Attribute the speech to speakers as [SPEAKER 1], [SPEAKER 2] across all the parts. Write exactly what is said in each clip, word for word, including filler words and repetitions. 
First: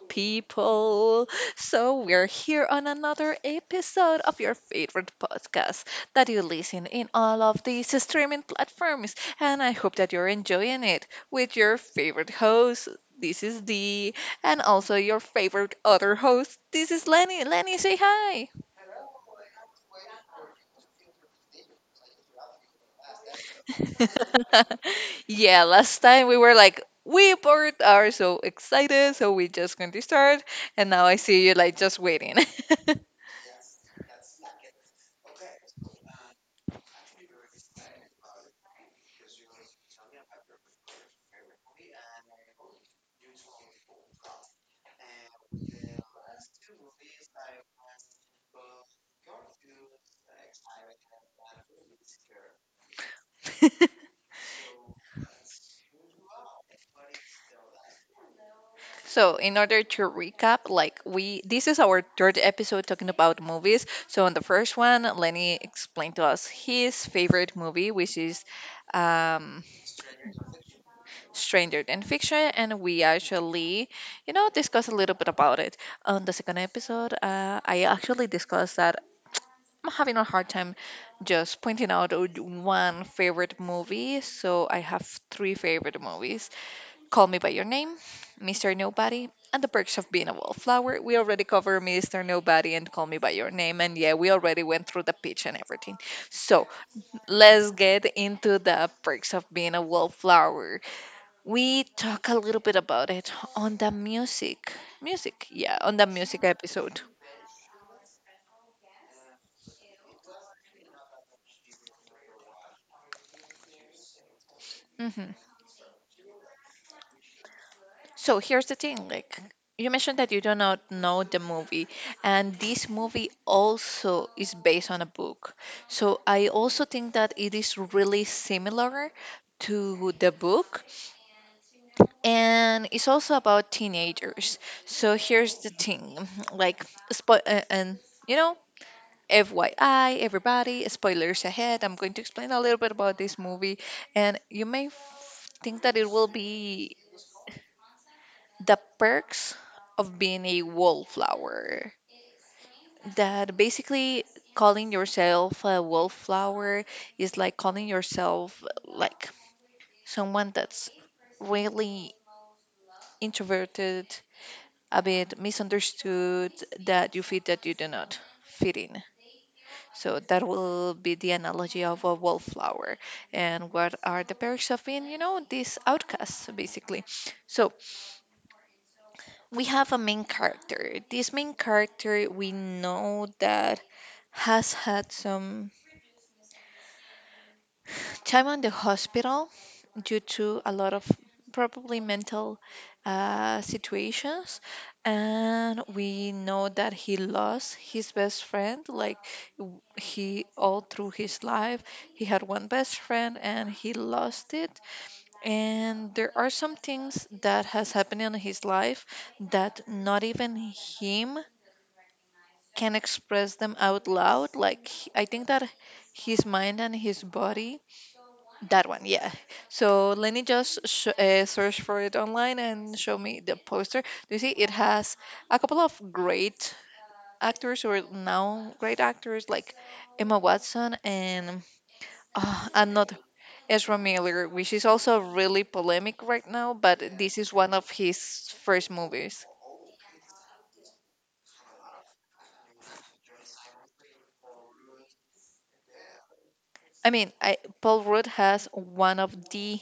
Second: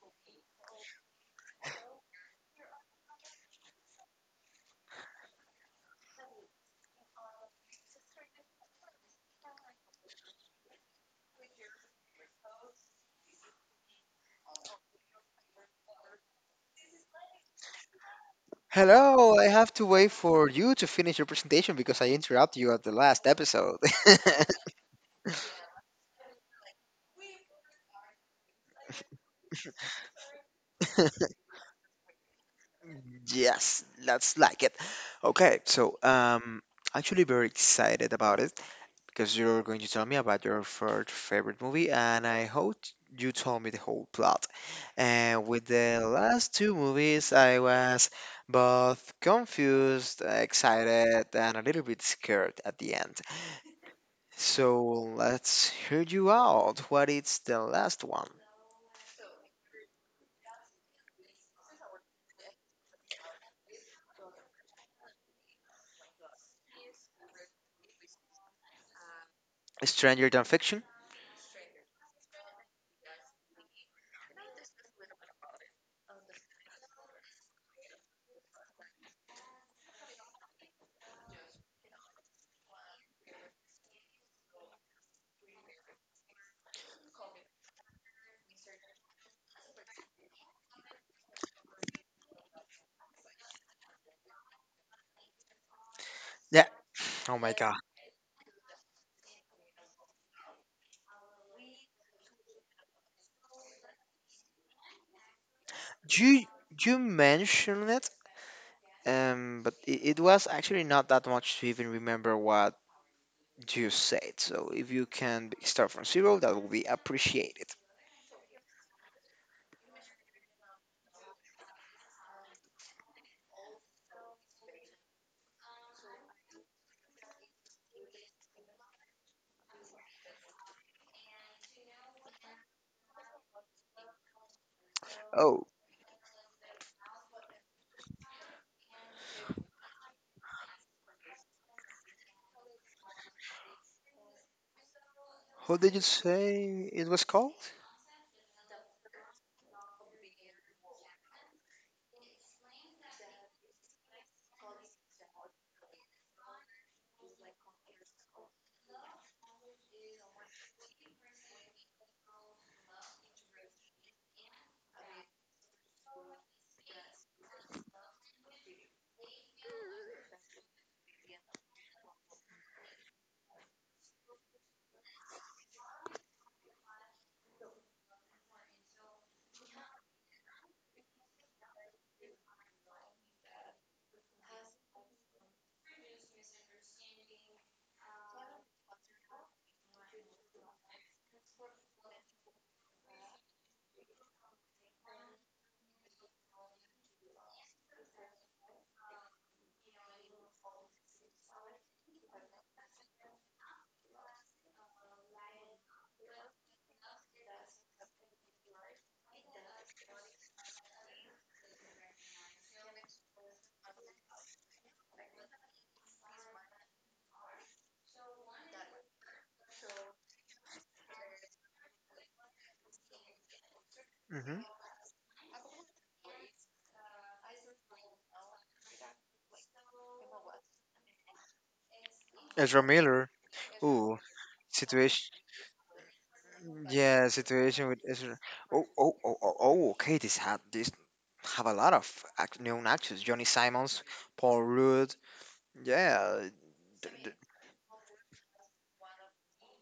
[SPEAKER 1] people. So, we're here on another episode of your favorite podcast that you listen in all of these streaming platforms. And I hope that you're enjoying it with your favorite host. This is Dee, and also your favorite other host. This is Lenny. Lenny, say hi.
[SPEAKER 2] Hello, I have to wait for you to finish your presentation because I interrupt you at the last episode.
[SPEAKER 1] Yeah, last time we were like, we both are so excited, so we just going to start. And now I see you like just waiting.
[SPEAKER 2] Yes, that's like it. Okay, so um actually very excited about it because you're going to tell me about your third favorite movie and I hope you told me the whole plot. And with the last two movies I was both confused, excited, and a little bit scared at the end. So let's hear you out. What is the last one?
[SPEAKER 1] So, in order to recap, like we this is our third episode talking about movies. So, on the first one, Lenny explained to us his favorite movie, which is um
[SPEAKER 2] Stranger Than Fiction?
[SPEAKER 1] Stranger Than Fiction, and we actually, you know, discussed a little bit about it. On the second episode, uh, I actually discussed that I'm having a hard time just pointing out o- one favorite movie. So I have three favorite movies: Call Me By Your Name, mister Nobody, and The Perks of Being a Wallflower. We already covered mister Nobody and Call Me By Your Name. And yeah, we already went through the pitch and everything. So
[SPEAKER 2] Yeah. Oh my
[SPEAKER 1] let's
[SPEAKER 2] god.
[SPEAKER 1] get into The Perks of Being a Wallflower. We talk a little bit about it on the music. Music, yeah, on the music
[SPEAKER 2] You you
[SPEAKER 1] episode.
[SPEAKER 2] mentioned it, um, but it, it was actually not that much to even remember what you said. So if you
[SPEAKER 1] hmm
[SPEAKER 2] can b- start from zero, that will be appreciated.
[SPEAKER 1] So here's the thing, like, you mentioned that you do not know the movie, and this movie also is based on a book. So I also think that it is really similar to the book, and it's also about teenagers. So here's
[SPEAKER 2] Oh,
[SPEAKER 1] the thing, like, spo- uh, and you know, F Y I, everybody, spoilers ahead. I'm going to explain a little bit about this movie, and you may f-
[SPEAKER 2] how
[SPEAKER 1] think
[SPEAKER 2] did
[SPEAKER 1] that
[SPEAKER 2] you
[SPEAKER 1] it will
[SPEAKER 2] say
[SPEAKER 1] be
[SPEAKER 2] it was called?
[SPEAKER 1] the perks of being a wallflower. That basically calling yourself a wallflower is like calling yourself like someone that's really introverted, a bit misunderstood, that you feel that you do not fit in. So that will be the analogy of a wallflower. And what are the perks of being, you know, these outcasts, basically? So we have a main character. This main character we know that has had some time on the hospital due to a lot of probably mental uh, situations. And we know that he lost his best friend. Like, w- he, all through his life, he had one best friend and he lost it. And there are some things that has happened in his life that not even him can express them out loud. Like, he- I think that his mind and his body that one, yeah. So let me just sh- uh, search for it online and show me the poster. Do you see
[SPEAKER 2] Hmm.
[SPEAKER 1] it has a couple of great actors or now great actors like Emma Watson and uh,
[SPEAKER 2] Ezra
[SPEAKER 1] another
[SPEAKER 2] Miller.
[SPEAKER 1] Ezra
[SPEAKER 2] Ooh,
[SPEAKER 1] Miller, which is also
[SPEAKER 2] situation.
[SPEAKER 1] really polemic right now, but
[SPEAKER 2] Yeah,
[SPEAKER 1] this is one
[SPEAKER 2] situation
[SPEAKER 1] of
[SPEAKER 2] with
[SPEAKER 1] his
[SPEAKER 2] Israel. Oh,
[SPEAKER 1] first
[SPEAKER 2] oh, oh,
[SPEAKER 1] movies.
[SPEAKER 2] oh, oh, okay. This had this have a lot of act- known actors: Johnny Simons, Paul Rudd. Yeah, the,
[SPEAKER 1] I mean,
[SPEAKER 2] the,
[SPEAKER 1] I, Paul Rudd has one of the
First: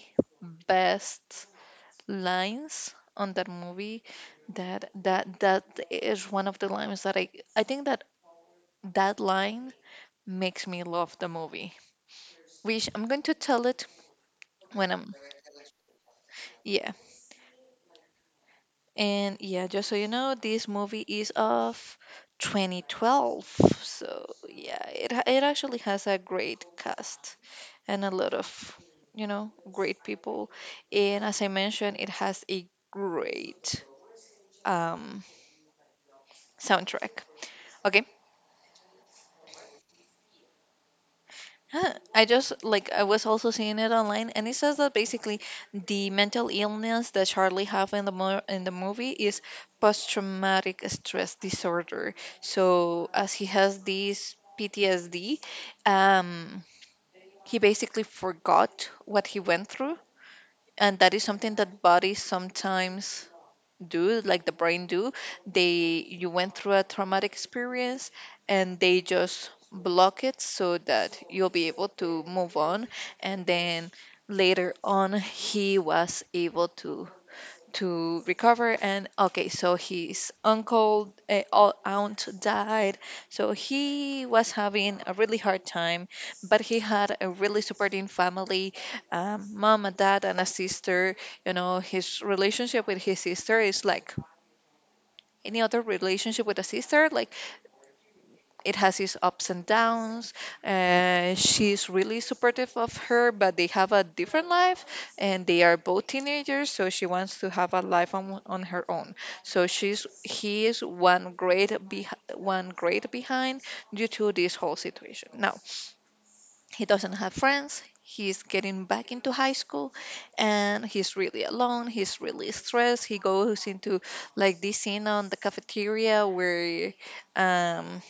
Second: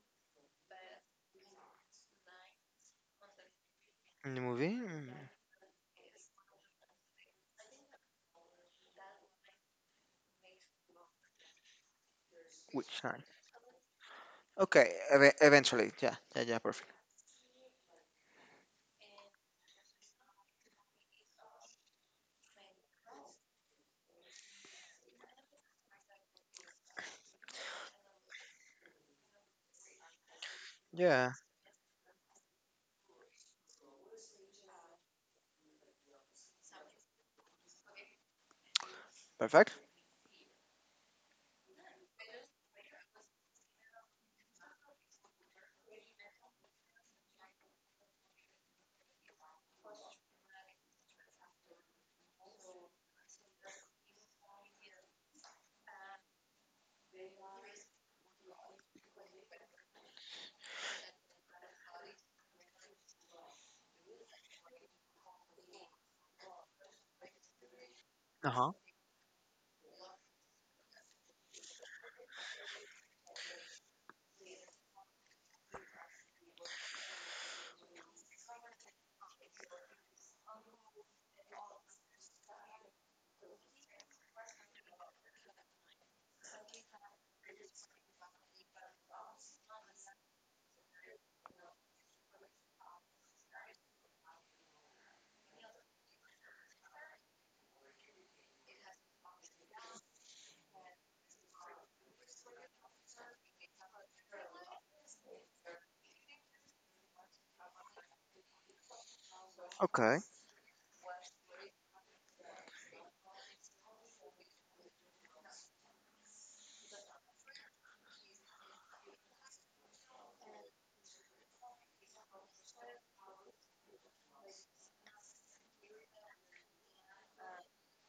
[SPEAKER 1] best lines on that movie,
[SPEAKER 2] the movie.
[SPEAKER 1] that
[SPEAKER 2] mm,
[SPEAKER 1] that that is one of the lines that I I think that that line makes me love the movie. Which
[SPEAKER 2] Which
[SPEAKER 1] I'm going
[SPEAKER 2] one?
[SPEAKER 1] to tell it when
[SPEAKER 2] Okay,
[SPEAKER 1] I'm,
[SPEAKER 2] ev- eventually. Yeah, yeah, yeah. Perfect.
[SPEAKER 1] yeah. And yeah, just so you know, this movie is of twenty twelve. So yeah, it ha- it actually has a great cast and a lot of, you know, great people. And
[SPEAKER 2] Yeah,
[SPEAKER 1] as I mentioned, it has a great um soundtrack. Okay,
[SPEAKER 2] perfect.
[SPEAKER 1] huh, I just like I was also seeing it online, and it says that basically the mental illness that Charlie have in the mo- in the movie is post traumatic stress disorder. So as he has this P T S D, um, he basically forgot what he went through, and that is something that bodies sometimes do, like the brain do. They, you went through a traumatic experience
[SPEAKER 2] Uh huh.
[SPEAKER 1] and they just block it so that you'll be able to move on, and then later on he was able to to recover. And okay, so his uncle, uh, au- aunt died, so he was having a really hard time, but he had a really supporting family, um, mom and dad and a sister. You know, his relationship with his sister is like any other relationship with a sister, like it has its ups and downs. Uh, she's really supportive of her, but they have a different life and they are both teenagers, so she wants to have a life on, on her own. So she's
[SPEAKER 2] Okay.
[SPEAKER 1] he is one grade be, one grade behind due to this whole situation. Now, he doesn't have friends. He's getting back into high school and he's really alone. He's really stressed. He goes into like this scene on the cafeteria where um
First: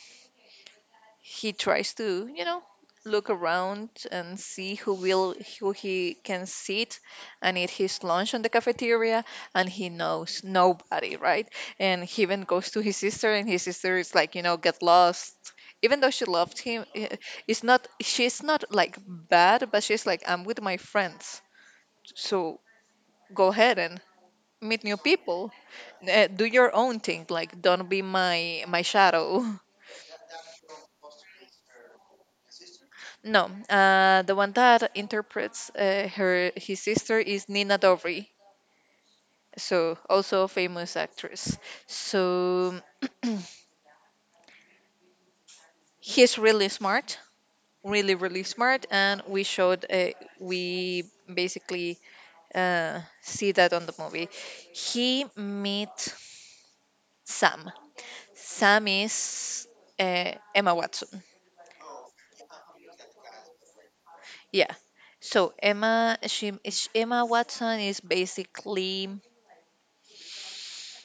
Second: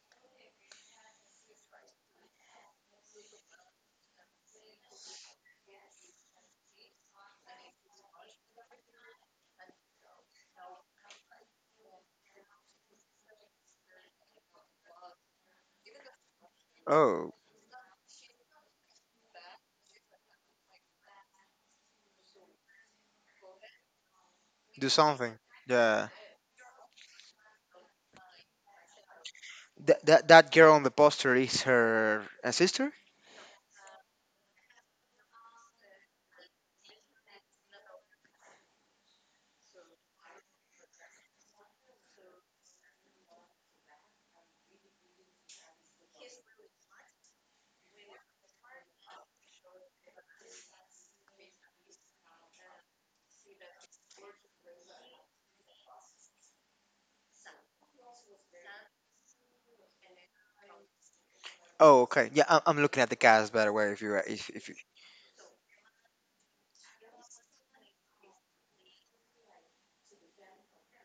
[SPEAKER 1] he tries to, you know, look around and see who will who he can sit and eat his lunch on the cafeteria, and he knows nobody, right? And he even goes to his sister, and his sister is like, you know, get lost. Even though she loved him, eh,
[SPEAKER 2] Oh,
[SPEAKER 1] it's not she's not like bad, but she's like, I'm with my friends, so go ahead and meet
[SPEAKER 2] do
[SPEAKER 1] new
[SPEAKER 2] something.
[SPEAKER 1] people.
[SPEAKER 2] Yeah.
[SPEAKER 1] Eh, do your own thing, like don't be my my shadow.
[SPEAKER 2] That that that girl on the poster is her uh, sister.
[SPEAKER 1] No, uh, the one that interprets uh, her his sister is Nina Dobry, so also a famous actress. So he's really smart, really really smart, and we showed uh, we basically uh, see that on the movie. He meet Sam. Sam is, uh, Emma Watson.
[SPEAKER 2] Oh, okay. Yeah, I'm, I'm looking at the cast by the way. If you if if
[SPEAKER 1] Yeah. So Emma, she, is- Emma Watson is basically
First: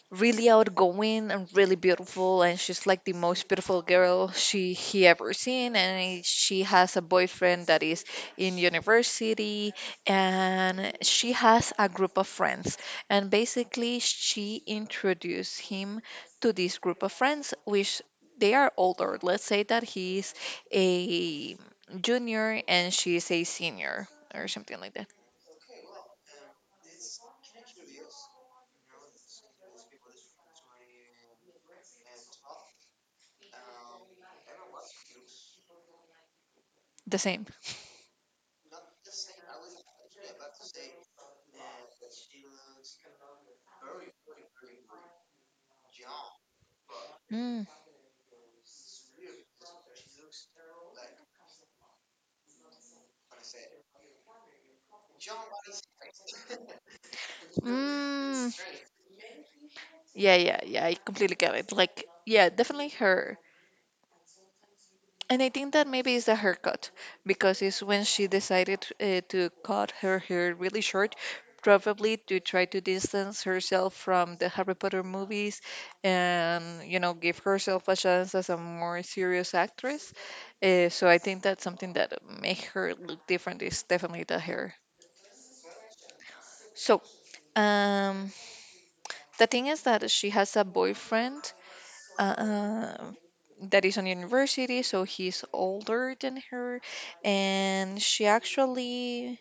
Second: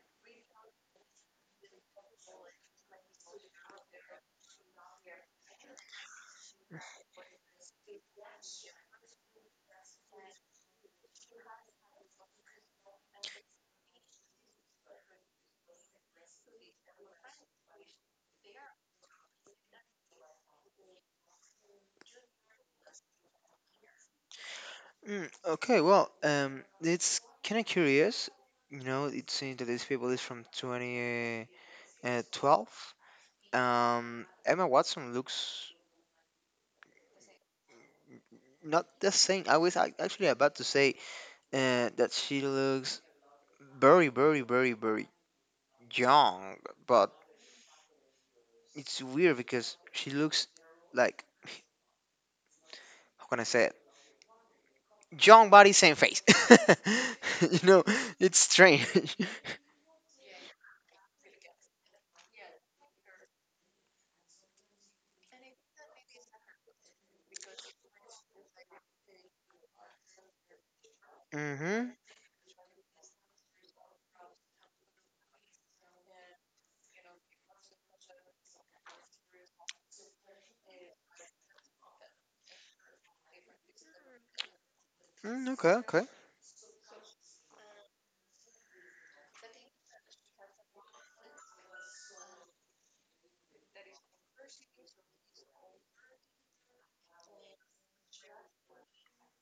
[SPEAKER 1] really outgoing and really beautiful, and she's like the most beautiful girl she he ever seen, and she has a boyfriend that is in university, and she has a group of friends, and basically she introduced him to this group of friends, which they are older. Let's say that he's a junior and she's a senior or something like that.
[SPEAKER 2] Mm, okay, well, um, it's kind of curious. You know, it seems that this people is from two thousand twelve. Uh, twelve. um, Emma Watson looks
[SPEAKER 1] The same.
[SPEAKER 2] not the same. I was ac- actually about to say uh, that she looks very, very, very, very young, but
[SPEAKER 1] Mm.
[SPEAKER 2] it's weird because she looks like, how can I say it? Young body, same face. You know, it's
[SPEAKER 1] Mm.
[SPEAKER 2] strange.
[SPEAKER 1] Yeah, yeah, yeah. I completely get it. Like, yeah, definitely her. And I think that maybe it's the haircut, because it's when she decided, uh, to cut her hair really short,
[SPEAKER 2] Mm-hmm.
[SPEAKER 1] probably to try to distance herself from the Harry Potter movies and, you know, give herself a chance as a more serious actress. Uh, so I think that's something that make her look different is definitely the hair.
[SPEAKER 2] Mm, okay, okay.
[SPEAKER 1] So, um, the thing is that she has a boyfriend, uh, that is on university, so he's older than her, and she actually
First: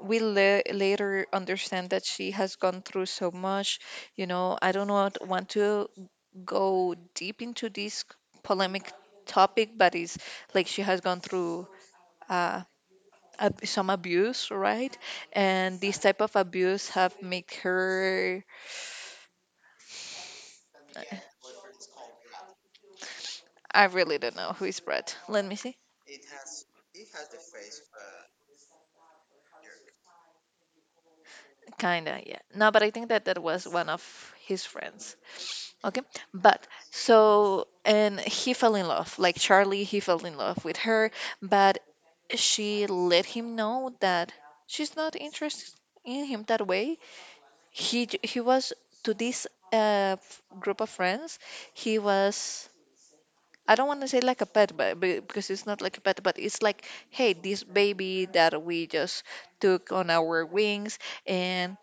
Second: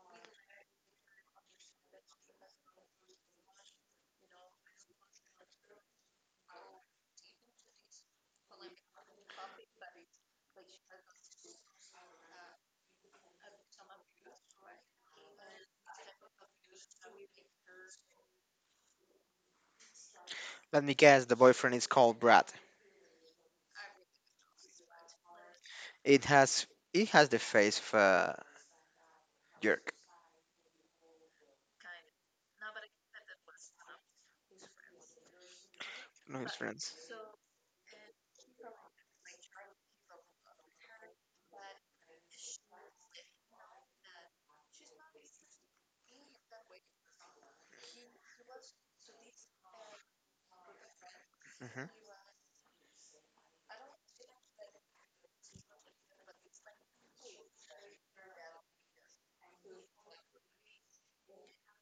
[SPEAKER 1] we la- later understand that she has gone through so much. You know, I don't want want to go deep into this polemic topic, but it's like she has gone through. Uh, ab- some abuse, right? And this type of abuse have make her,
[SPEAKER 2] Let me
[SPEAKER 1] uh,
[SPEAKER 2] guess, the boyfriend is called Brad.
[SPEAKER 1] I really don't know who is Brett, let me see.
[SPEAKER 2] It has he has the face of a jerk.
[SPEAKER 1] Kinda, yeah. No, but I think that that was one of his friends. Okay.
[SPEAKER 2] No, his
[SPEAKER 1] But
[SPEAKER 2] friends.
[SPEAKER 1] so, and he fell in love. Like Charlie, he fell in love with her, but she let him know that she's not interested in him that way. He j- he was to this uh f- group of friends,
[SPEAKER 2] Hmm.
[SPEAKER 1] he was, I don't want to say like a pet, but be- because it's not like a pet, but it's like, hey, this baby that we just took on our wings, and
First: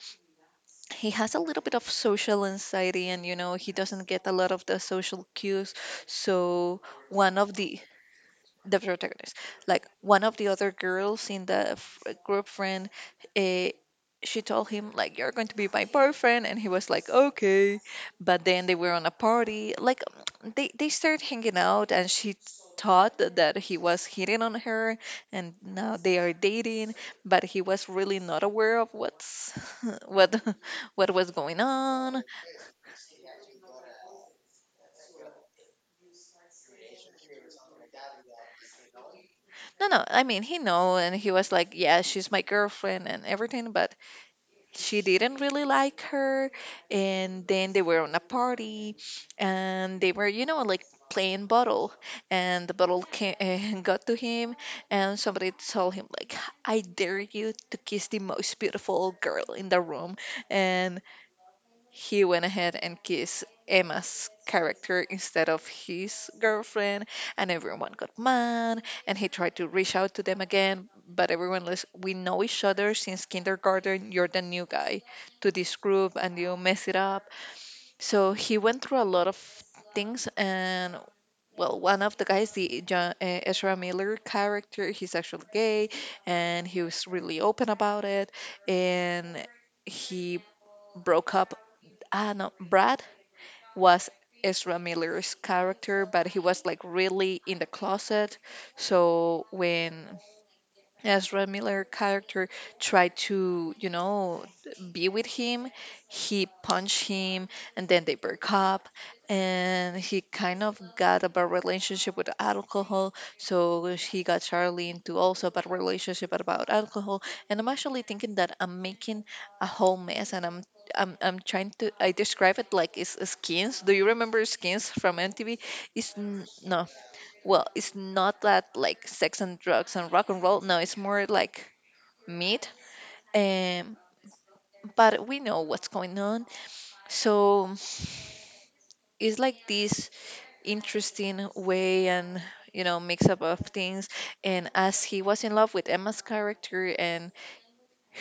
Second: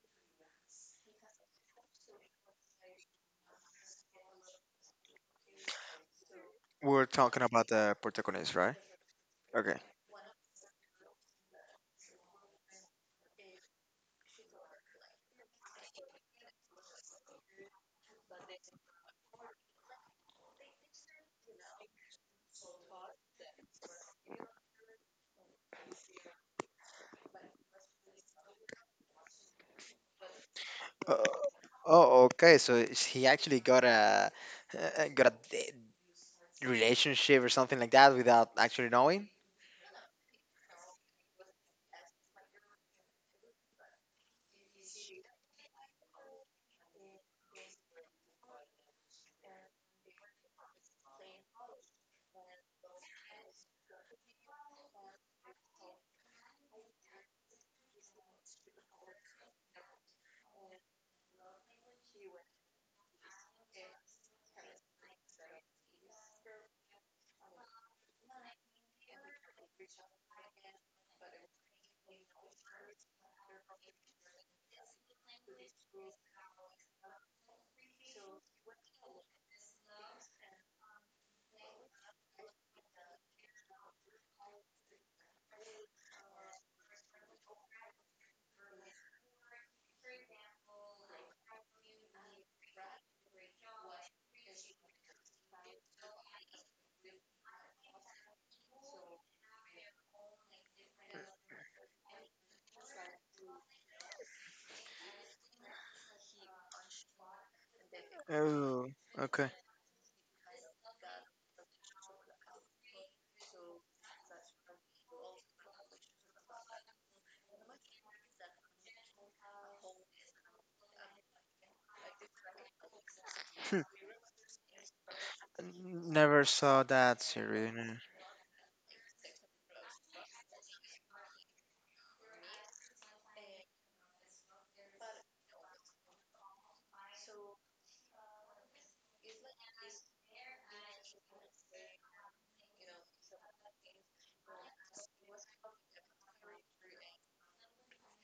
[SPEAKER 1] he has a little bit of social anxiety, and you know he doesn't get a lot of the social cues. So
[SPEAKER 2] We're
[SPEAKER 1] one
[SPEAKER 2] talking
[SPEAKER 1] of
[SPEAKER 2] about
[SPEAKER 1] the
[SPEAKER 2] the protagonist, right?
[SPEAKER 1] the protagonist.
[SPEAKER 2] Okay.
[SPEAKER 1] Like one of the other girls in the f- group friend, uh, she told him like, you're going to be my boyfriend, and he was like, okay. But then they were on a party. Like, they they started hanging out, and she thought that he was hitting on her, and now they are dating. But he was really not aware of what's what what
[SPEAKER 2] Uh,
[SPEAKER 1] was going
[SPEAKER 2] oh,
[SPEAKER 1] on.
[SPEAKER 2] okay. So is he actually got a uh, got a d- relationship or something like that without actually knowing.
[SPEAKER 1] No, no. I mean, he know, and he was like, yeah, she's my girlfriend and everything, but she didn't really like her, and then they were on a party, and they were, you know, like playing bottle, and the bottle came, got to him, and somebody told him like, I dare you to kiss the most beautiful girl in the room. And he went ahead and kissed Emma's character instead of his girlfriend, and everyone got mad. And he tried to reach out to them again, but everyone was, we know each other since kindergarten. You're the new guy to this group, and you mess it up. So he went through a lot of things, and well, one of the guys, the John, uh, Ezra Miller character, he's actually gay, and he was really open about it, and he broke up. Ah, no, Brad was Ezra Miller's character, but he was like really in the closet. So when as Red Miller character tried to, you know, be with him, he punched him, and then they broke
[SPEAKER 2] Oh,
[SPEAKER 1] up.
[SPEAKER 2] okay.
[SPEAKER 1] And he kind of got a bad relationship with alcohol. So he got Charlie into also a bad relationship about alcohol. And I'm actually thinking that I'm making a whole mess, and I'm I'm, I'm trying to I describe it like it's
[SPEAKER 2] Hmm.
[SPEAKER 1] skins. Do you remember skins from M T V? It's
[SPEAKER 2] Never
[SPEAKER 1] n-
[SPEAKER 2] saw
[SPEAKER 1] no,
[SPEAKER 2] that
[SPEAKER 1] well,
[SPEAKER 2] series. No.
[SPEAKER 1] it's not that like sex and drugs and rock and roll. No, it's more like meat. Um, but we know what's going on. So it's like this interesting way and you know mix up of things. And as he was in love with Emma's character and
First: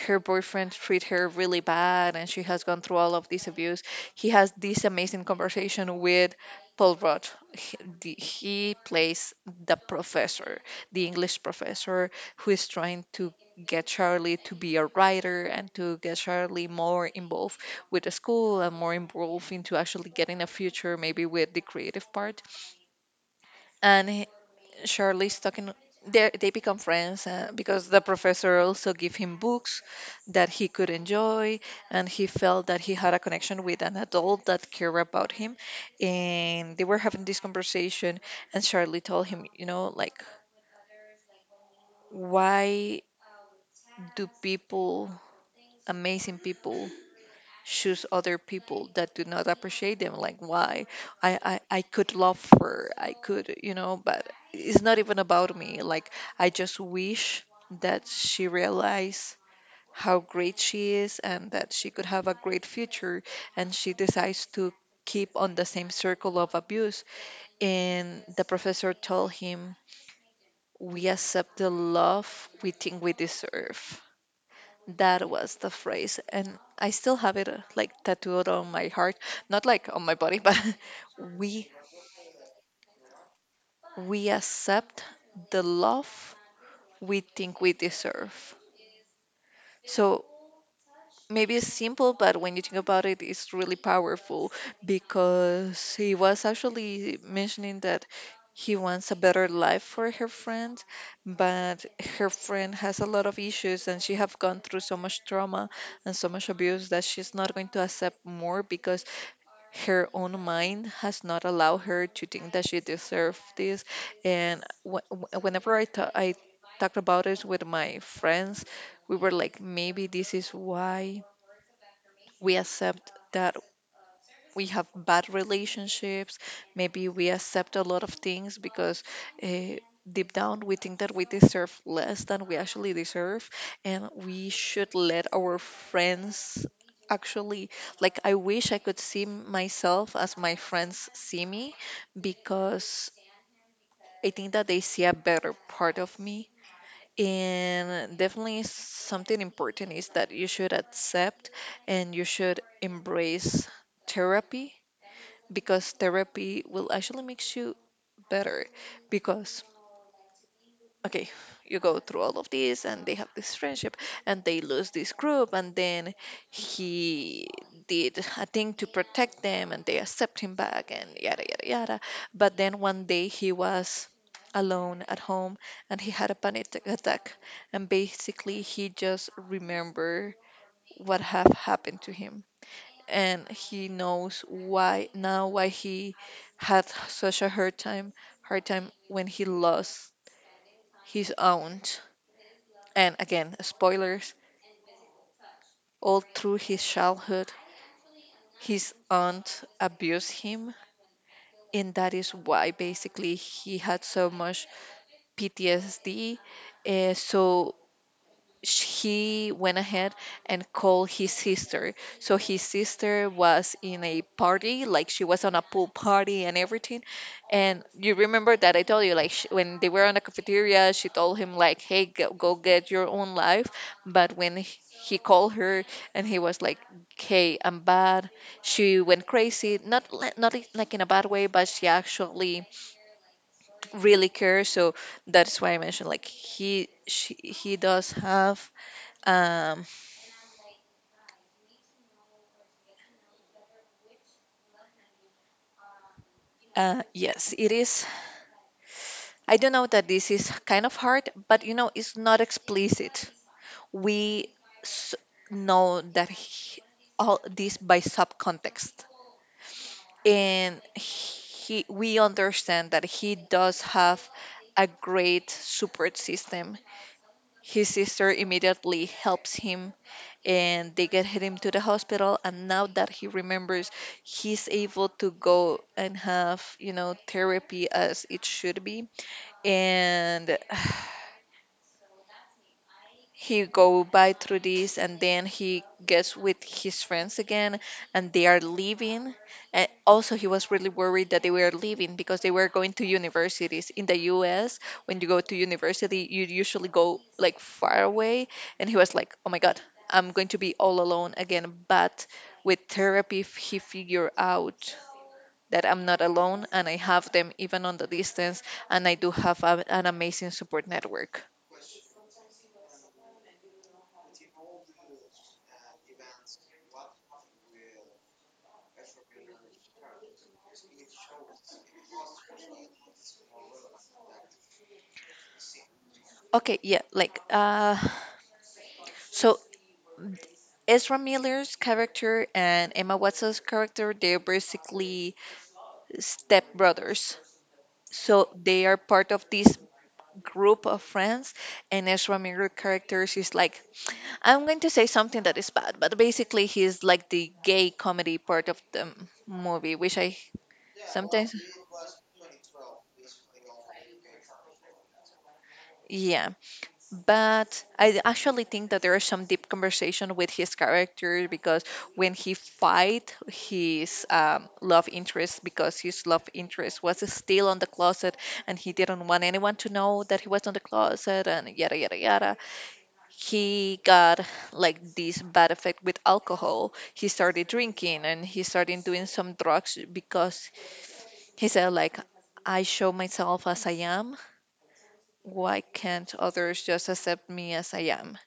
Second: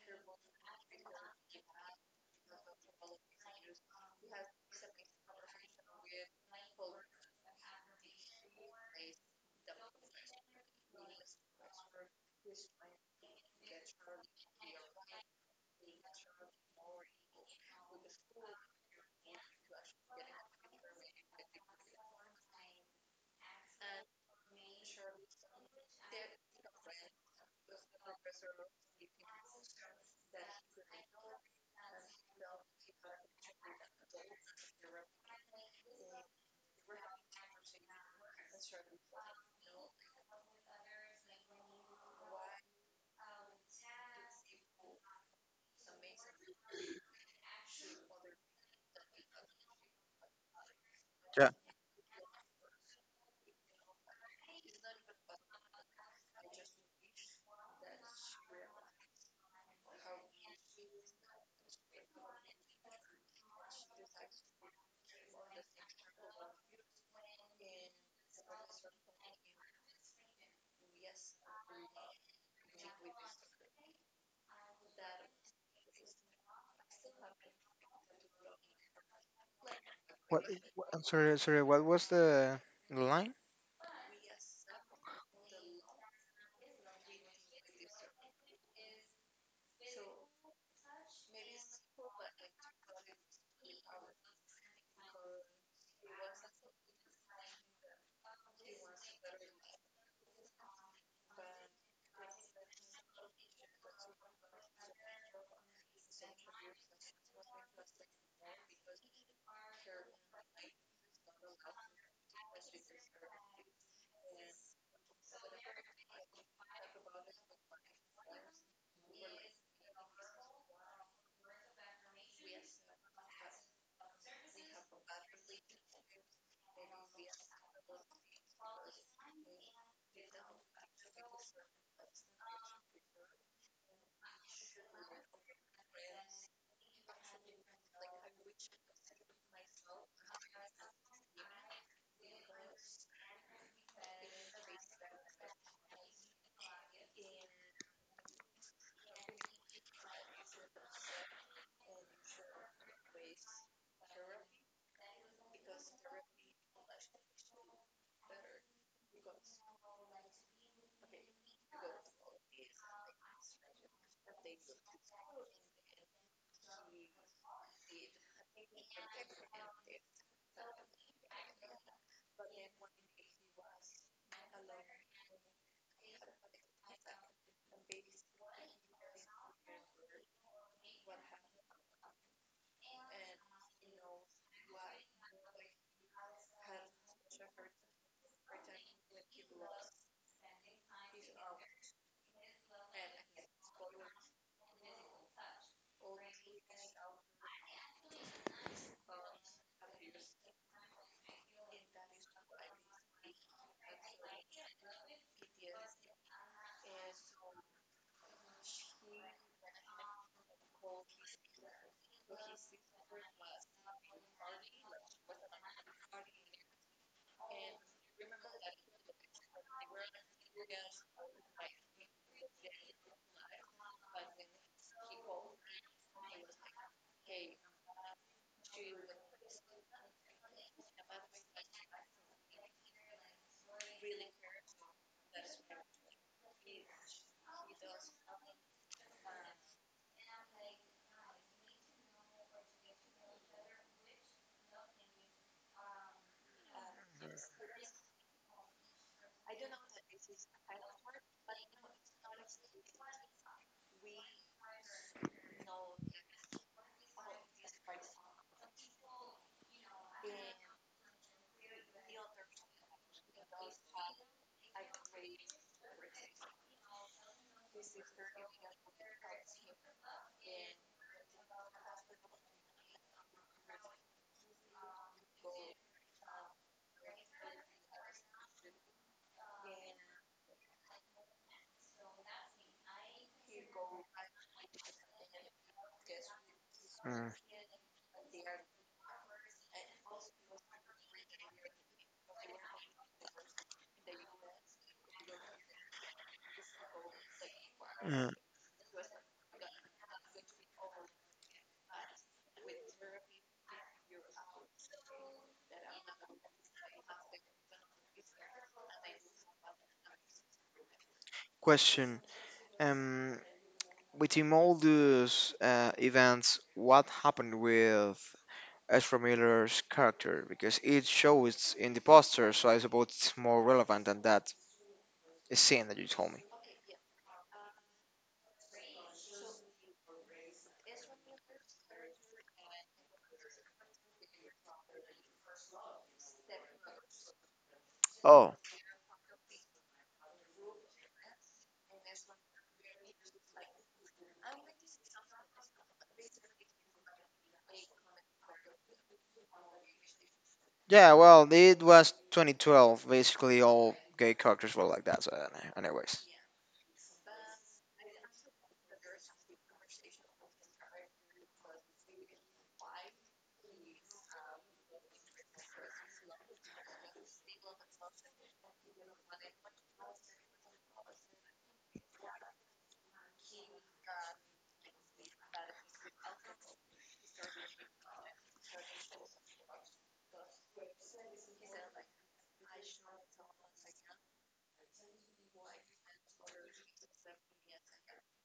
[SPEAKER 1] her boyfriend treat her really bad and she has gone through all of this abuse, he has this amazing conversation with Paul Rudd. He, the- he plays the professor, the English professor, who is trying to get Charlie to be a writer and to get Charlie more involved with the school and more involved into actually getting a future maybe with the creative part. And Charlie's talking. They they become friends, uh, because the professor also gave him books that he could enjoy, and he felt that he had a connection with an adult that cared about him. And they were having this conversation, and Charlie told him, you know, like, why do people, amazing people, choose other people that do not appreciate them? Like, why? I,
[SPEAKER 2] Yeah.
[SPEAKER 1] I i could love her. I could, you know but it's not even about me. Like, I just wish that she realized how great she is and that she could have a great future, and she decides to keep on the same circle of abuse. And the professor told him, "We accept the love we think we deserve." That was the phrase, and I still have it, uh, like, tattooed on my heart, not like on my body,
[SPEAKER 2] What,
[SPEAKER 1] but
[SPEAKER 2] what? I'm sorry. Sorry.
[SPEAKER 1] we
[SPEAKER 2] What was the the line?
[SPEAKER 1] we accept the love we think we deserve. So maybe it's simple, but when you think about it, it's really powerful, because he was actually mentioning that he wants a better life for her friend, but her friend has a lot of issues and she have gone through so much trauma and so much abuse that she's not going to accept more because her own mind has not allowed her to think that she deserved this. And wh- wh- whenever I ta- I talked about it with my friends, we were like, maybe this is why we accept that we have bad relationships. Maybe we accept a lot of things because uh, deep down we think that we deserve less than we actually deserve, and we should let our friends actually. Like, I wish I could see myself as my friends see me, because I think that they see a better part of me. And definitely something important is that you should accept and you should embrace therapy, because therapy will actually makes you better, because okay, you go through all of this and they have this friendship and they lose this group, and then he did a thing to protect them and they accept him back, and yada yada yada. But then one day he was alone at home and he had a panic attack, and basically he just remember what have happened to him, and he knows why now, why he had such a hard time hard time when he lost his aunt. And again, spoilers. All through his childhood his aunt abused him, and that is why basically he had so much P T S D. Uh, so sh- he went ahead and called his sister. So his sister was in a party, like she was on a pool party and everything. And you remember that I told you, like, sh when they were on the cafeteria, she told him like, "Hey, go, go get your own life." But when h- he called her and he was like, "Hey, I'm bad," she went crazy. Not li- not i- like in a bad way, but she actually really cares. So that's why I mentioned like he she, he does have um Uh, yes, it is. I do know that this is kind of hard, but you know, it's not explicit. We s- know that he, all this by subcontext, and he, we understand that he does have a great support system. His sister immediately helps him, and they get him to the hospital. And now that he remembers, he's able to go and have you know therapy as it should be. And he go by through this and then he gets with his
[SPEAKER 2] Uh,
[SPEAKER 1] friends again, and they are leaving. And also he was really worried that they were leaving, because they were going to universities in the U S. When you go to university you usually go like far
[SPEAKER 2] uh,
[SPEAKER 1] away, and he was like, "Oh my god, I'm going to be all alone again." But with therapy f- he figured out that I'm not alone, and I have them even on the distance, and I do have a, an amazing support network.
[SPEAKER 2] question. Um. Within all those uh, events, what happened with Ezra Miller's character? Because it shows in the poster, so I suppose it's more relevant than that scene that you told me.
[SPEAKER 1] Okay, yeah, like, uh so Ezra Miller's character and Emma Watson's character, they're basically stepbrothers. So
[SPEAKER 2] Oh,
[SPEAKER 1] they are part of this group of friends, and Ezra Miller characters is like, I'm going to say something that is bad, but basically he's like the gay comedy part of the m- movie, which I
[SPEAKER 2] yeah,
[SPEAKER 1] sometimes.
[SPEAKER 2] well, it was twenty twelve. Basically, all gay characters were like that, so, any- anyways.
[SPEAKER 1] Yeah. But I actually think that there is some deep conversation with his character, because when he fight his um, love interest, because his love interest was still on the closet, and he didn't want anyone to know that he was on the closet, and yada yada yada. He got like this bad effect with alcohol. He started drinking and he started doing some drugs, because he said like, I show myself as I am. Why can't others just accept me as I am?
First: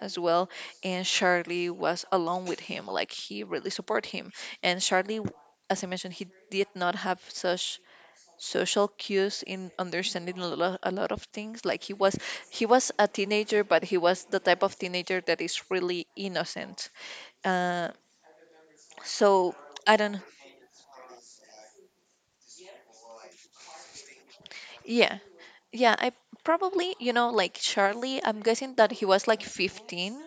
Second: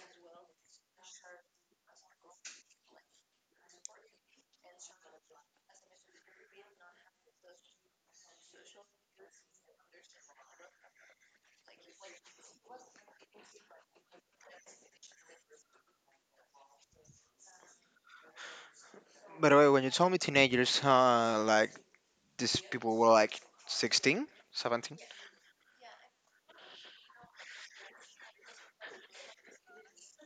[SPEAKER 1] As well. And Charlie was along with him, like he really supported him. And Charlie, as I mentioned, he did not have such social cues in understanding a lot, a lot of things. Like, he was he was a teenager, but he was the type of teenager that is really innocent. uh,
[SPEAKER 2] By
[SPEAKER 1] so
[SPEAKER 2] the way, when you
[SPEAKER 1] I
[SPEAKER 2] told
[SPEAKER 1] don't
[SPEAKER 2] me
[SPEAKER 1] know.
[SPEAKER 2] teenagers, uh, like, these people were like sixteen, seventeen,
[SPEAKER 1] Yeah, yeah, I probably, you know like Charlie, I'm guessing that he was like fifteen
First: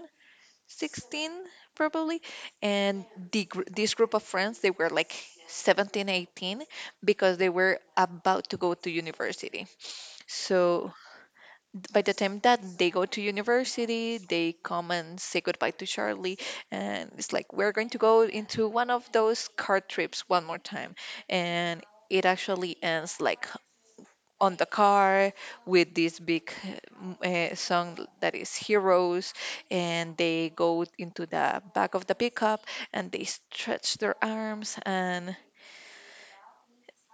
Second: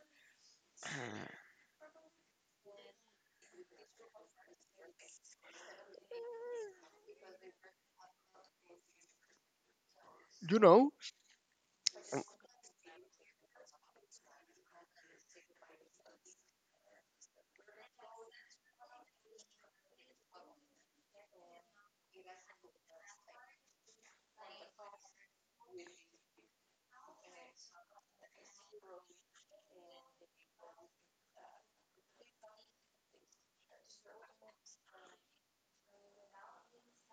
[SPEAKER 1] sixteen probably, and the, gr- this group of friends they were like seventeen eighteen, because they were about to go to university.
[SPEAKER 2] you know,
[SPEAKER 1] So th- by the time that they go to university they come and say goodbye to Charlie, and it's like we're going to go into one of those car trips one more time. And it actually ends like on the car with this big uh, song that is Heroes, and they go into the back of the pickup and they stretch their arms, and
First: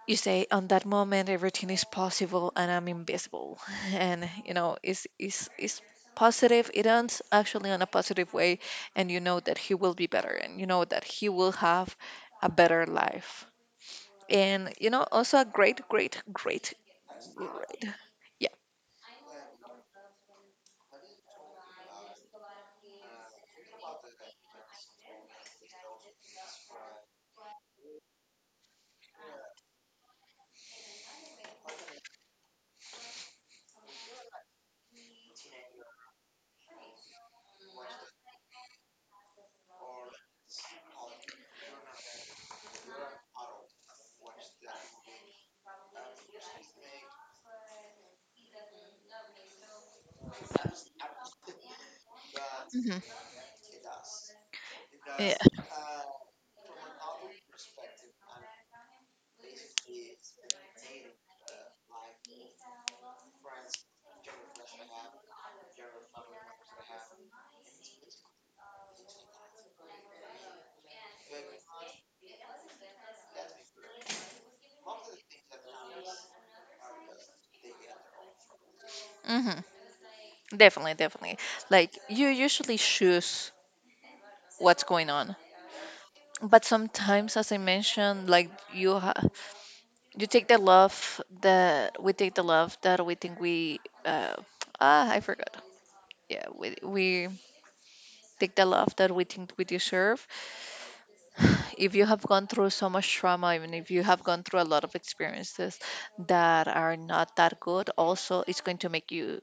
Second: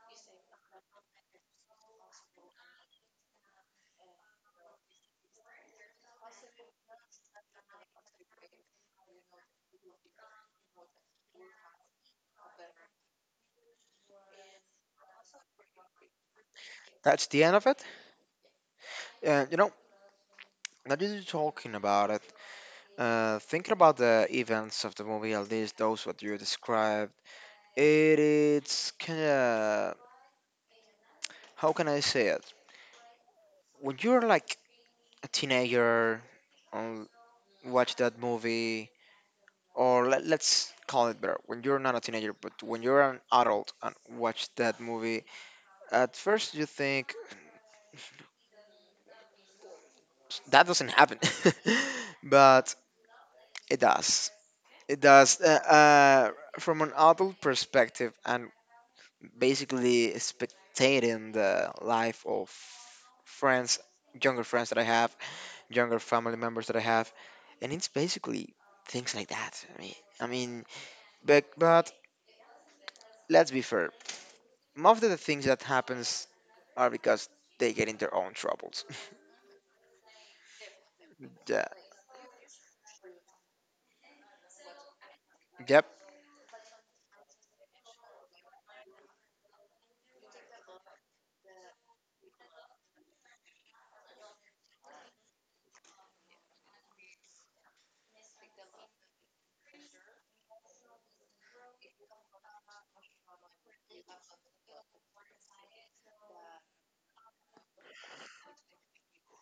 [SPEAKER 1] you say on that moment everything is possible and I'm invisible. And you know it's it's it's positive. It ends actually on a positive way, and you know that he will be better, and you know that he will have a better life. And you know also a great great great
[SPEAKER 2] that's the end of it.
[SPEAKER 1] great. Yeah.
[SPEAKER 2] Uh, you know, now that you're talking about it, Uh, thinking about the events of the movie, at least those what you described, it is kind of, how can I say it? When you're like a teenager, um, watch that movie, or let, let's call it better, when you're not a teenager, but when you're an adult and watch that movie, at first you think that doesn't happen, but
[SPEAKER 1] Mm-hmm.
[SPEAKER 2] it does. It
[SPEAKER 1] Yeah.
[SPEAKER 2] does. Uh, uh, from an adult perspective, and basically spectating the life of friends, younger friends that I have, younger family members that I have, and it's basically things like that. I mean, I mean, but but let's be fair. Most of the things that happens are because they get in their own troubles.
[SPEAKER 1] Hmm. Definitely, definitely.
[SPEAKER 2] Yeah.
[SPEAKER 1] Like you usually choose what's going on.
[SPEAKER 2] Yep.
[SPEAKER 1] But sometimes, as I mentioned, like you, ha- you take the love that we take the love that we think we, uh, ah, I forgot. Yeah, we we take the love that we think we deserve. If you have gone through so much trauma, even if you have gone through a lot of experiences that are not that good, also it's going to make you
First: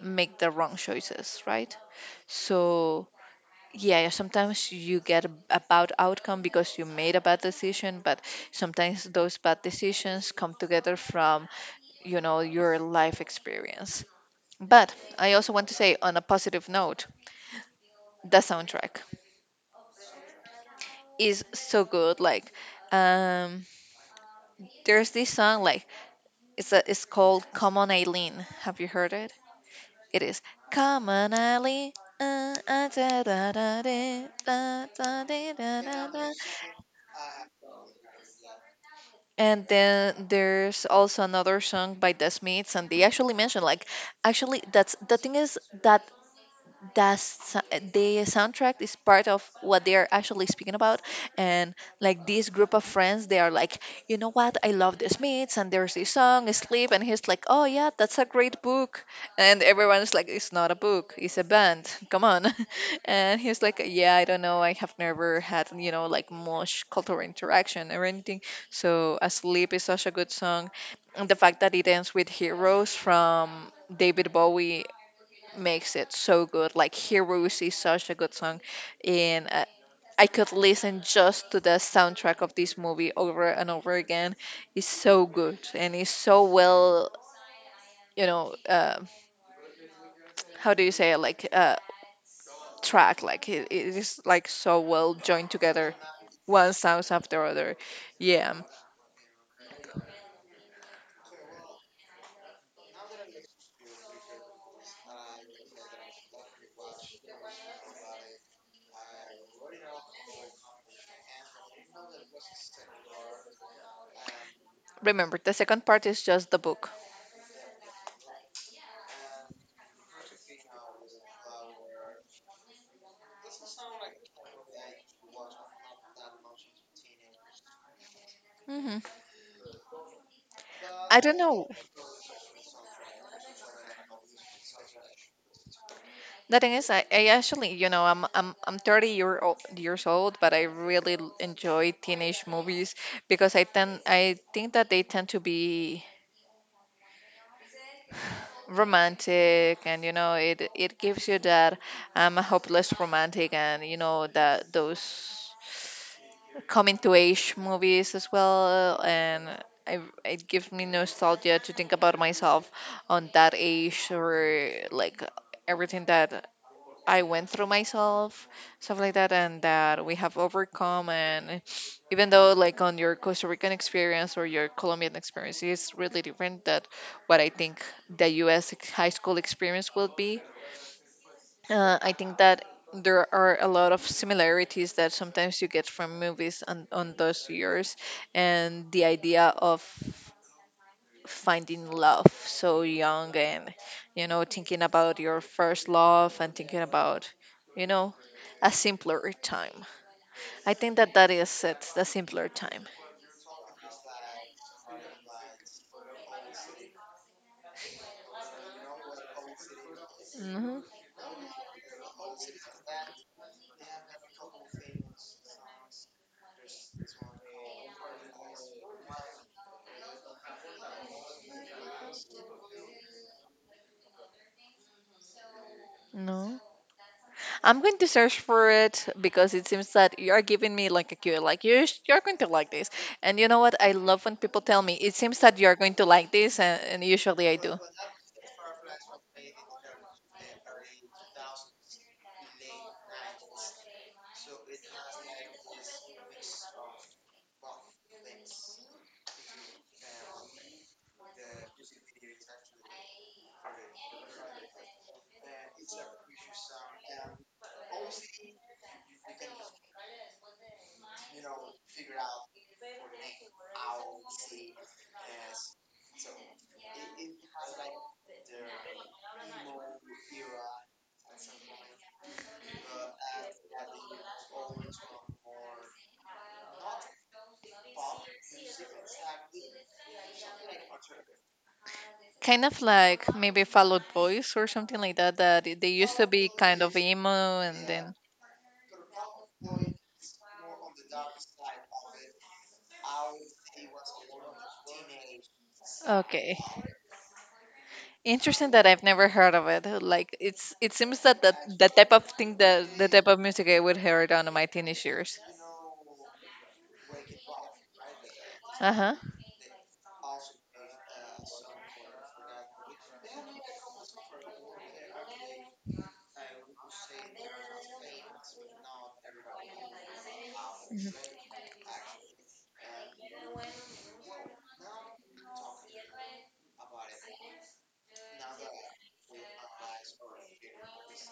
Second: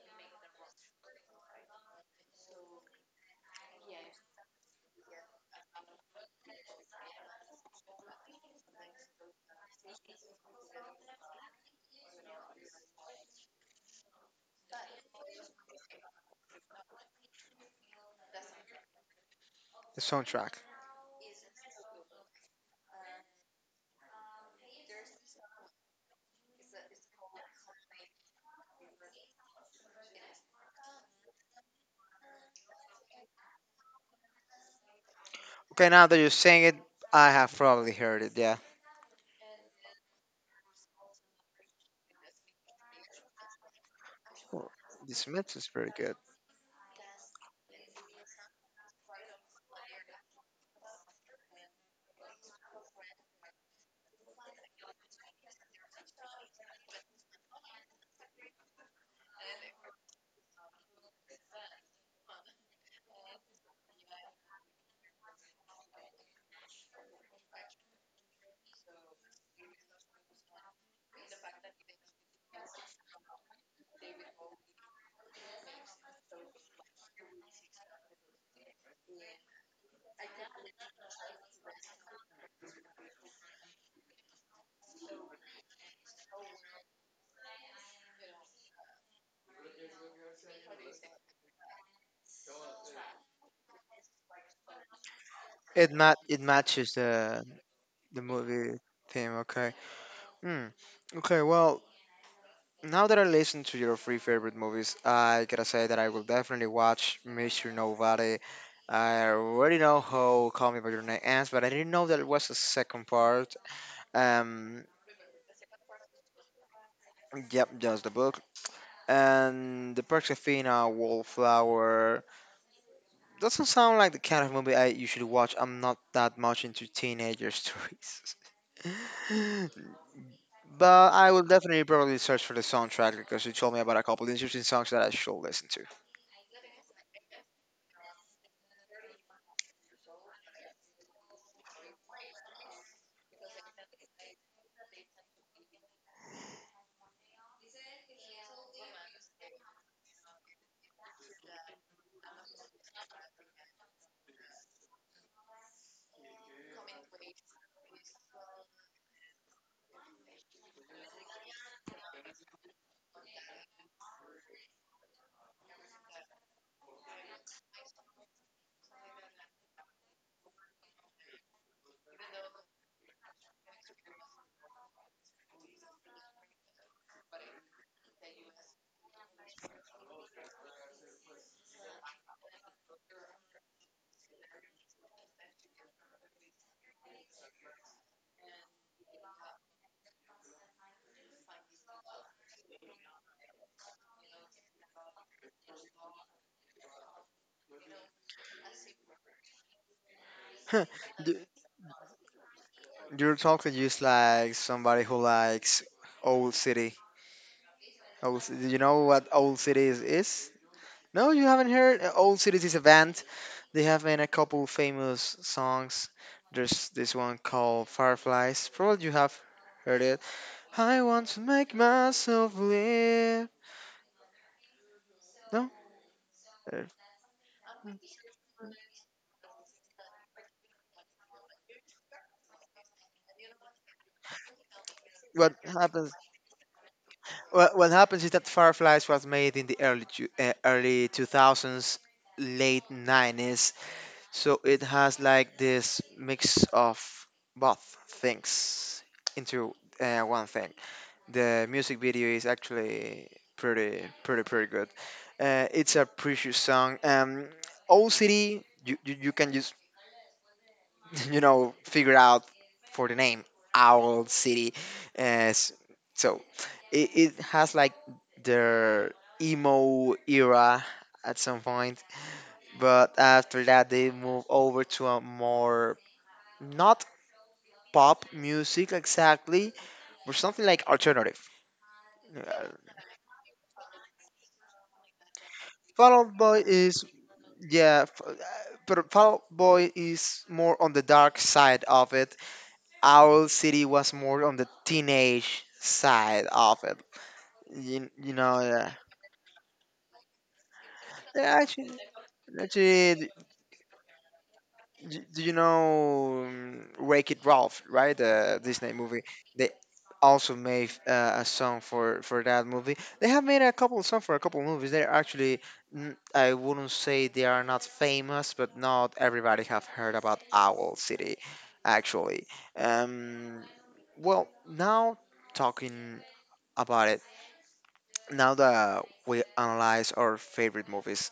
[SPEAKER 1] make the wrong choices, right? So yeah, sometimes you get a a bad outcome because you made a bad decision, but sometimes those bad decisions come together from you know your life experience. But I also want to say on a positive note, the soundtrack
[SPEAKER 2] The soundtrack.
[SPEAKER 1] is so good. Like, um, there's this song like it's a, it's called "Come On Eileen." Have you heard it? It is Come on, Ali. Uh, uh, da, da, da, de, da, da, de, da,
[SPEAKER 2] Okay,
[SPEAKER 1] da,
[SPEAKER 2] now that you're
[SPEAKER 1] da.
[SPEAKER 2] saying it, I have probably heard it. Yeah.
[SPEAKER 1] And then there's also another song by The Smiths, and they actually mentioned like, actually,
[SPEAKER 2] Oh,
[SPEAKER 1] that's the
[SPEAKER 2] this
[SPEAKER 1] thing
[SPEAKER 2] match
[SPEAKER 1] is
[SPEAKER 2] is very
[SPEAKER 1] that
[SPEAKER 2] good.
[SPEAKER 1] the s- the soundtrack is part of what they are actually speaking about. And like this group of friends they are like, you know what, I love The Smiths. And there's this song Sleep, and he's like, oh yeah, that's a great book. And everyone's like, it's not a book, it's a band. Come on. And he's like, yeah, I don't know, I have never had, you know like, much cultural interaction or anything. So uh, Sleep is such a good song. And the fact that it ends with Heroes from David Bowie makes it so good. Like Heroes is such a good song, and uh, I could listen just to the soundtrack of this movie over and over again. It's so good, and it's so well, you know, uh, how do you say it? Like, uh, track, like it, it is like so well joined
[SPEAKER 2] It
[SPEAKER 1] together,
[SPEAKER 2] mat it
[SPEAKER 1] one
[SPEAKER 2] matches
[SPEAKER 1] sounds after
[SPEAKER 2] the
[SPEAKER 1] other.
[SPEAKER 2] the
[SPEAKER 1] Yeah.
[SPEAKER 2] movie theme. Okay. Hmm. Okay, well, now that I listened to your three favorite movies, I gotta say that I will definitely watch Mister Nobody. I already know how Call Me by Your Name ends, but I didn't know that it was a second part. Um,
[SPEAKER 1] Remember, the second part is just the book.
[SPEAKER 2] yep, just the book. And the Perks of Athena, Wallflower. Doesn't sound like the kind of movie I usually watch. I'm not that much into teenager stories.
[SPEAKER 1] hmm
[SPEAKER 2] But
[SPEAKER 1] I
[SPEAKER 2] I
[SPEAKER 1] don't
[SPEAKER 2] will
[SPEAKER 1] know
[SPEAKER 2] definitely probably search for the soundtrack because you told me about a couple interesting songs that I should listen
[SPEAKER 1] The thing is, I, I actually, you know, I'm I'm I'm thirty year old, years old, but I really l- enjoy teenage movies because I tend I think that they tend to be romantic. And you know, it it gives you that. I'm a hopeless romantic, and you know that those coming to age movies as well. And I, it gives me nostalgia to think about myself on that age, or like everything that I went through myself, stuff like that, and that we have overcome. And even though, like, on your Costa Rican experience or your Colombian experience is really different than what I think the U S ex- high school experience will be, uh, I think that there are a lot of similarities that sometimes you get from movies on, on those years, and the idea of finding love so young, and you know, thinking about your first love, and thinking about, you know a simpler time. I
[SPEAKER 2] to.
[SPEAKER 1] think that that
[SPEAKER 2] Do,
[SPEAKER 1] is it the simpler time.
[SPEAKER 2] You're talking just like somebody who likes Old City. Old, Ci- do you know what Old Cities is?
[SPEAKER 1] hmm
[SPEAKER 2] No, you haven't heard? Uh, Old Cities is a band. They have made a couple famous songs. There's this one called Fireflies. Probably you have heard it. I want to make myself live. No?
[SPEAKER 1] no,
[SPEAKER 2] Uh,
[SPEAKER 1] I'm going to search for it, because it seems that you are giving me like a cue, like you sh- you're going to like this. And you know what, I love when people tell me it seems
[SPEAKER 2] what
[SPEAKER 1] that you're going to
[SPEAKER 2] happens?
[SPEAKER 1] like this, and, and usually I do.
[SPEAKER 2] What, what happens is that Fireflies was made in the early two- uh, early two thousands, late nineties. So it has like this mix of both things into uh, one thing. The music video is actually pretty, pretty, pretty good. Uh, it's a precious song. Um, Owl City, you, you, you can just, you know, figure out for the name Owl City. Uh, s- so it, it has like their emo era at some point, but after that they move over to a more not pop music exactly, but something like alternative.
[SPEAKER 1] Kind
[SPEAKER 2] Uh,
[SPEAKER 1] of like maybe Fall Out Boys or something like that, that they
[SPEAKER 2] Fall
[SPEAKER 1] used to
[SPEAKER 2] Out
[SPEAKER 1] be
[SPEAKER 2] Boy
[SPEAKER 1] kind of
[SPEAKER 2] is,
[SPEAKER 1] emo and
[SPEAKER 2] yeah,
[SPEAKER 1] then,
[SPEAKER 2] f- uh, but Fall Out Boy is more on the dark side of it. Owl City was more on the teenage side
[SPEAKER 1] okay.
[SPEAKER 2] of it. You, you know,
[SPEAKER 1] Interesting that
[SPEAKER 2] yeah.
[SPEAKER 1] I've never heard of it. Like, it's it seems that the,
[SPEAKER 2] Yeah,
[SPEAKER 1] the
[SPEAKER 2] actually,
[SPEAKER 1] type of thing, that the type
[SPEAKER 2] actually,
[SPEAKER 1] of music I would hear down in my teenage
[SPEAKER 2] Y-
[SPEAKER 1] years.
[SPEAKER 2] do you know um, Wreck It Ralph, right? The
[SPEAKER 1] Uh
[SPEAKER 2] Disney
[SPEAKER 1] huh.
[SPEAKER 2] movie. They also made uh, a song for for that movie. They have made a couple song for a couple movies. They're actually, n- I wouldn't say they are not famous, but not everybody have heard about Owl City, actually. Um, well, now talking about it, now that we analyze our favorite movies,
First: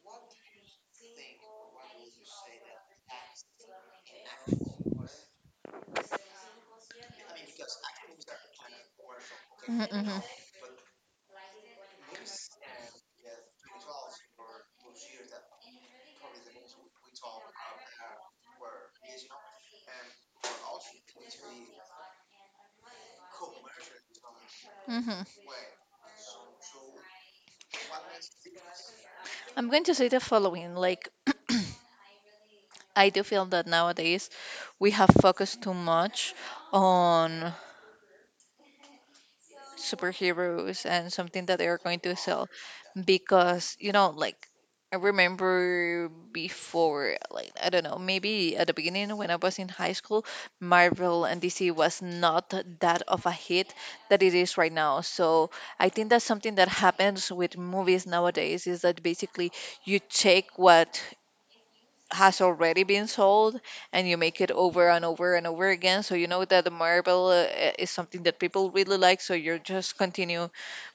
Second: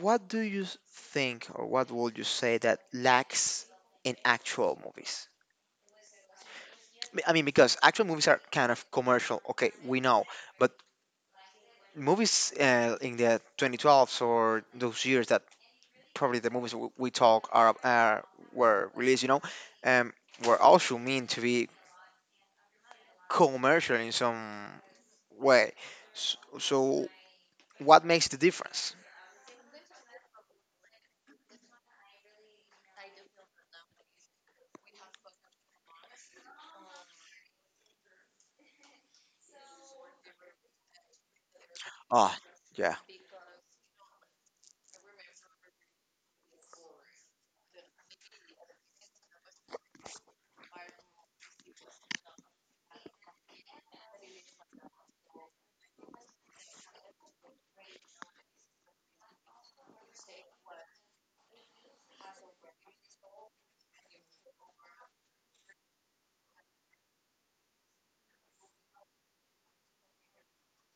[SPEAKER 2] what do you s- think, or what would you say that lacks in actual movies? B- I mean, because actual movies are kind of commercial, okay, we
[SPEAKER 1] Mm-hmm.
[SPEAKER 2] know, but movies uh, in the twenty twelves or those years that probably the movies w- we talk are, are were released, you know, um, were also meant to be commercial in some
[SPEAKER 1] hmm hmm
[SPEAKER 2] way. So, so what makes the difference?
[SPEAKER 1] I'm going to say the following. Like, I do feel that nowadays we have focused too much on superheroes and something that they are going to
[SPEAKER 2] Ah,
[SPEAKER 1] sell.
[SPEAKER 2] yeah.
[SPEAKER 1] Because you know, like, I remember before, like I don't know, maybe at the beginning when I was in high school, Marvel and DC was not that of a hit that it is right now. So I think that's something that happens with movies nowadays, is that basically you take what has already been sold, and you make it over and over and over again. So you know that the Marvel, uh, is something that people really like, so you just continue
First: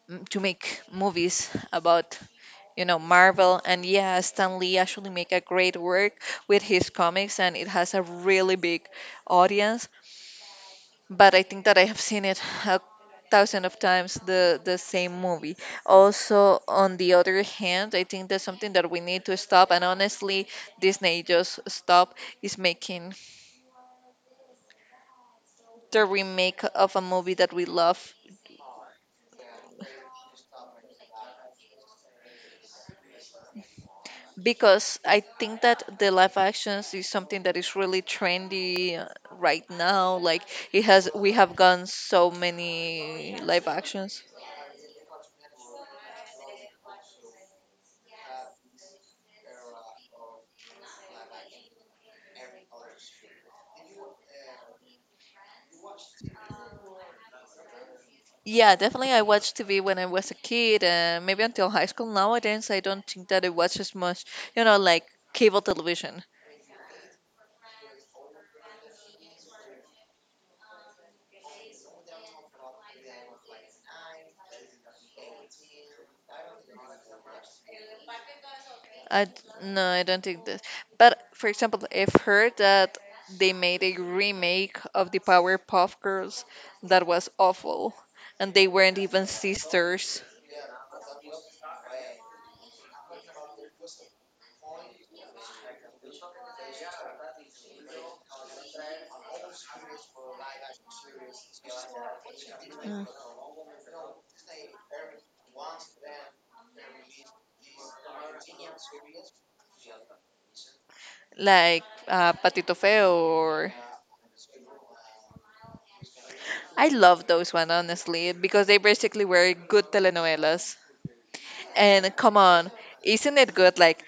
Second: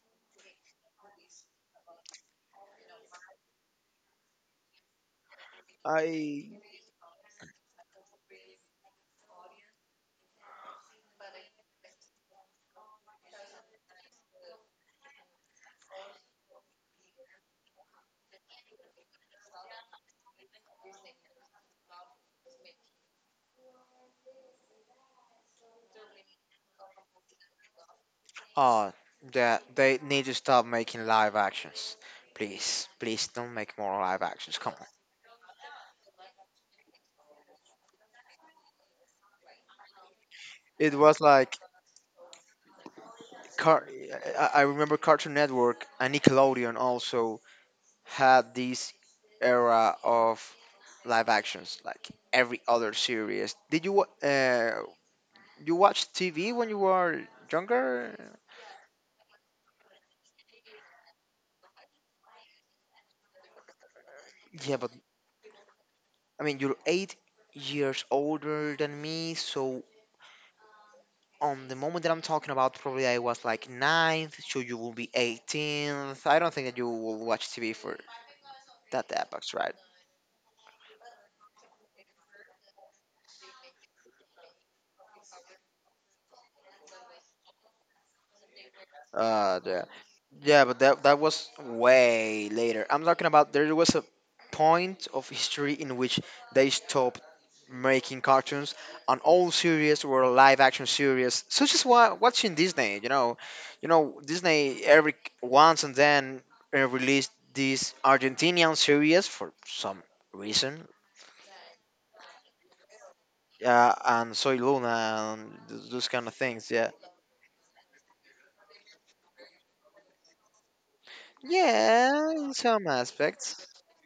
[SPEAKER 1] m- to make movies about, you know, Marvel. And yeah, Stan Lee actually make a great work
[SPEAKER 2] I
[SPEAKER 1] with his comics, and it has a really big audience. But I think that I have seen it a thousand of times the the same movie. Also, on the other hand, I think that's something that we need to stop. And honestly, Disney, just stop. Is making the remake of a movie that we love,
[SPEAKER 2] Oh, that they need to stop making live actions. Please, please don't make more live actions. Come on.
[SPEAKER 1] because I think that the live actions is something that is really trendy uh, right now. Like, it
[SPEAKER 2] It
[SPEAKER 1] has,
[SPEAKER 2] was
[SPEAKER 1] we have
[SPEAKER 2] like
[SPEAKER 1] gone so many live
[SPEAKER 2] Car-
[SPEAKER 1] actions.
[SPEAKER 2] I I remember Cartoon Network and Nickelodeon also had this era of live actions, like every other series. Did you wa- uh, you watch T V when you were younger?
[SPEAKER 1] Yeah, definitely. I watched T V when I was a kid, and maybe until high school. Nowadays, I don't think that I watch as much. You
[SPEAKER 2] Yeah,
[SPEAKER 1] know,
[SPEAKER 2] but
[SPEAKER 1] like, cable television.
[SPEAKER 2] I mean you're eight years older than me, so on the moment that I'm talking about, probably I was like ninth, so you will be eighteenth. I don't think that you will watch T V for that
[SPEAKER 1] I d-
[SPEAKER 2] epoch, right?
[SPEAKER 1] no, I don't think that. But for example, I've heard that they made a remake of the Powerpuff Girls that was awful, and they weren't even
[SPEAKER 2] Uh, yeah,
[SPEAKER 1] sisters.
[SPEAKER 2] yeah, but that that was way later. I'm talking about there was a point of history in which they stopped making cartoons and all series were live action series such as what watching Disney. You know you know disney every once and then, uh, released this Argentinian series for some reason.
[SPEAKER 1] Like, uh, Patito Feo, or
[SPEAKER 2] Yeah, and Soy Luna and th- those kind of things.
[SPEAKER 1] I
[SPEAKER 2] Yeah,
[SPEAKER 1] love those one, honestly, because they basically were good telenovelas.
[SPEAKER 2] yeah,
[SPEAKER 1] And come
[SPEAKER 2] in
[SPEAKER 1] on,
[SPEAKER 2] some
[SPEAKER 1] isn't it
[SPEAKER 2] aspects.
[SPEAKER 1] good? Like,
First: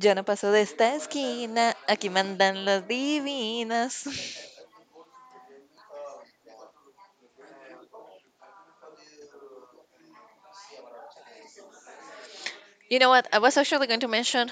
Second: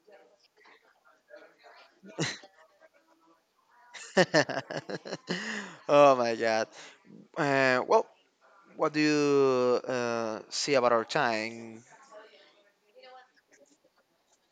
[SPEAKER 1] yo no paso de esta esquina, aquí mandan las divinas.
[SPEAKER 2] Oh my god. Uh, well, what do you uh, see about our time?
[SPEAKER 1] You know what? I was actually going to mention,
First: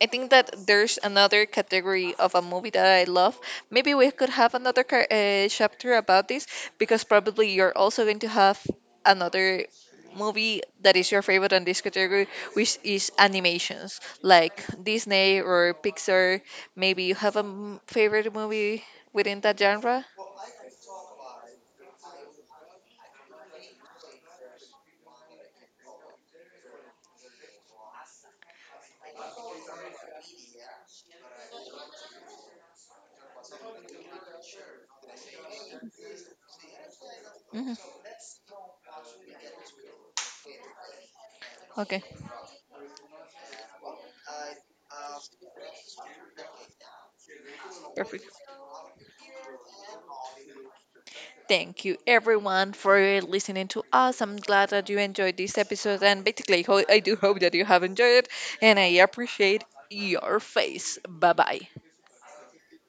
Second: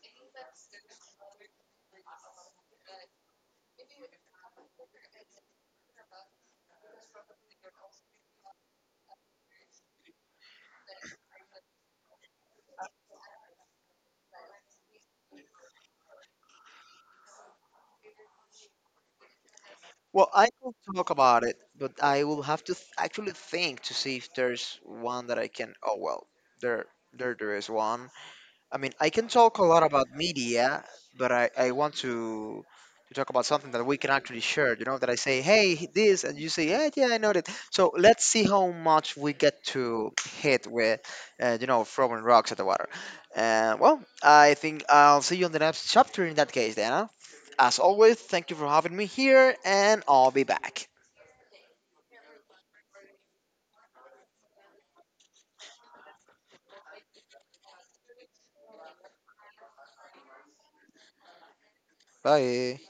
[SPEAKER 1] I think that there's another category of a movie that I love. Maybe we could have another ca- uh, chapter about this, because probably you're also going to have another movie that is your favorite on this category, which is animations like Disney or Pixar. Maybe you have a m- favorite movie within that genre.
[SPEAKER 2] Well, I could talk about it, but I will have to th- actually think to see if there's one that I can. Oh well, there, there, there is one. I mean, I can talk a lot about media, but I, I want to to talk about something that we can actually share. You know, that I say, hey, this, and you say, yeah, yeah, I know that.
[SPEAKER 1] hmm
[SPEAKER 2] So let's see how much we get to hit with, uh, you know,
[SPEAKER 1] Okay,
[SPEAKER 2] throwing rocks at the water. Uh, well, I think I'll see you on the next chapter in that case, Dana. As always,
[SPEAKER 1] perfect.
[SPEAKER 2] thank you for having me here, and I'll be back.
[SPEAKER 1] Thank you, everyone, for listening to us. I'm glad that you enjoyed this episode, and basically, ho- I do hope that you have enjoyed it, and I appreciate your face. Bye bye.
[SPEAKER 2] Bye.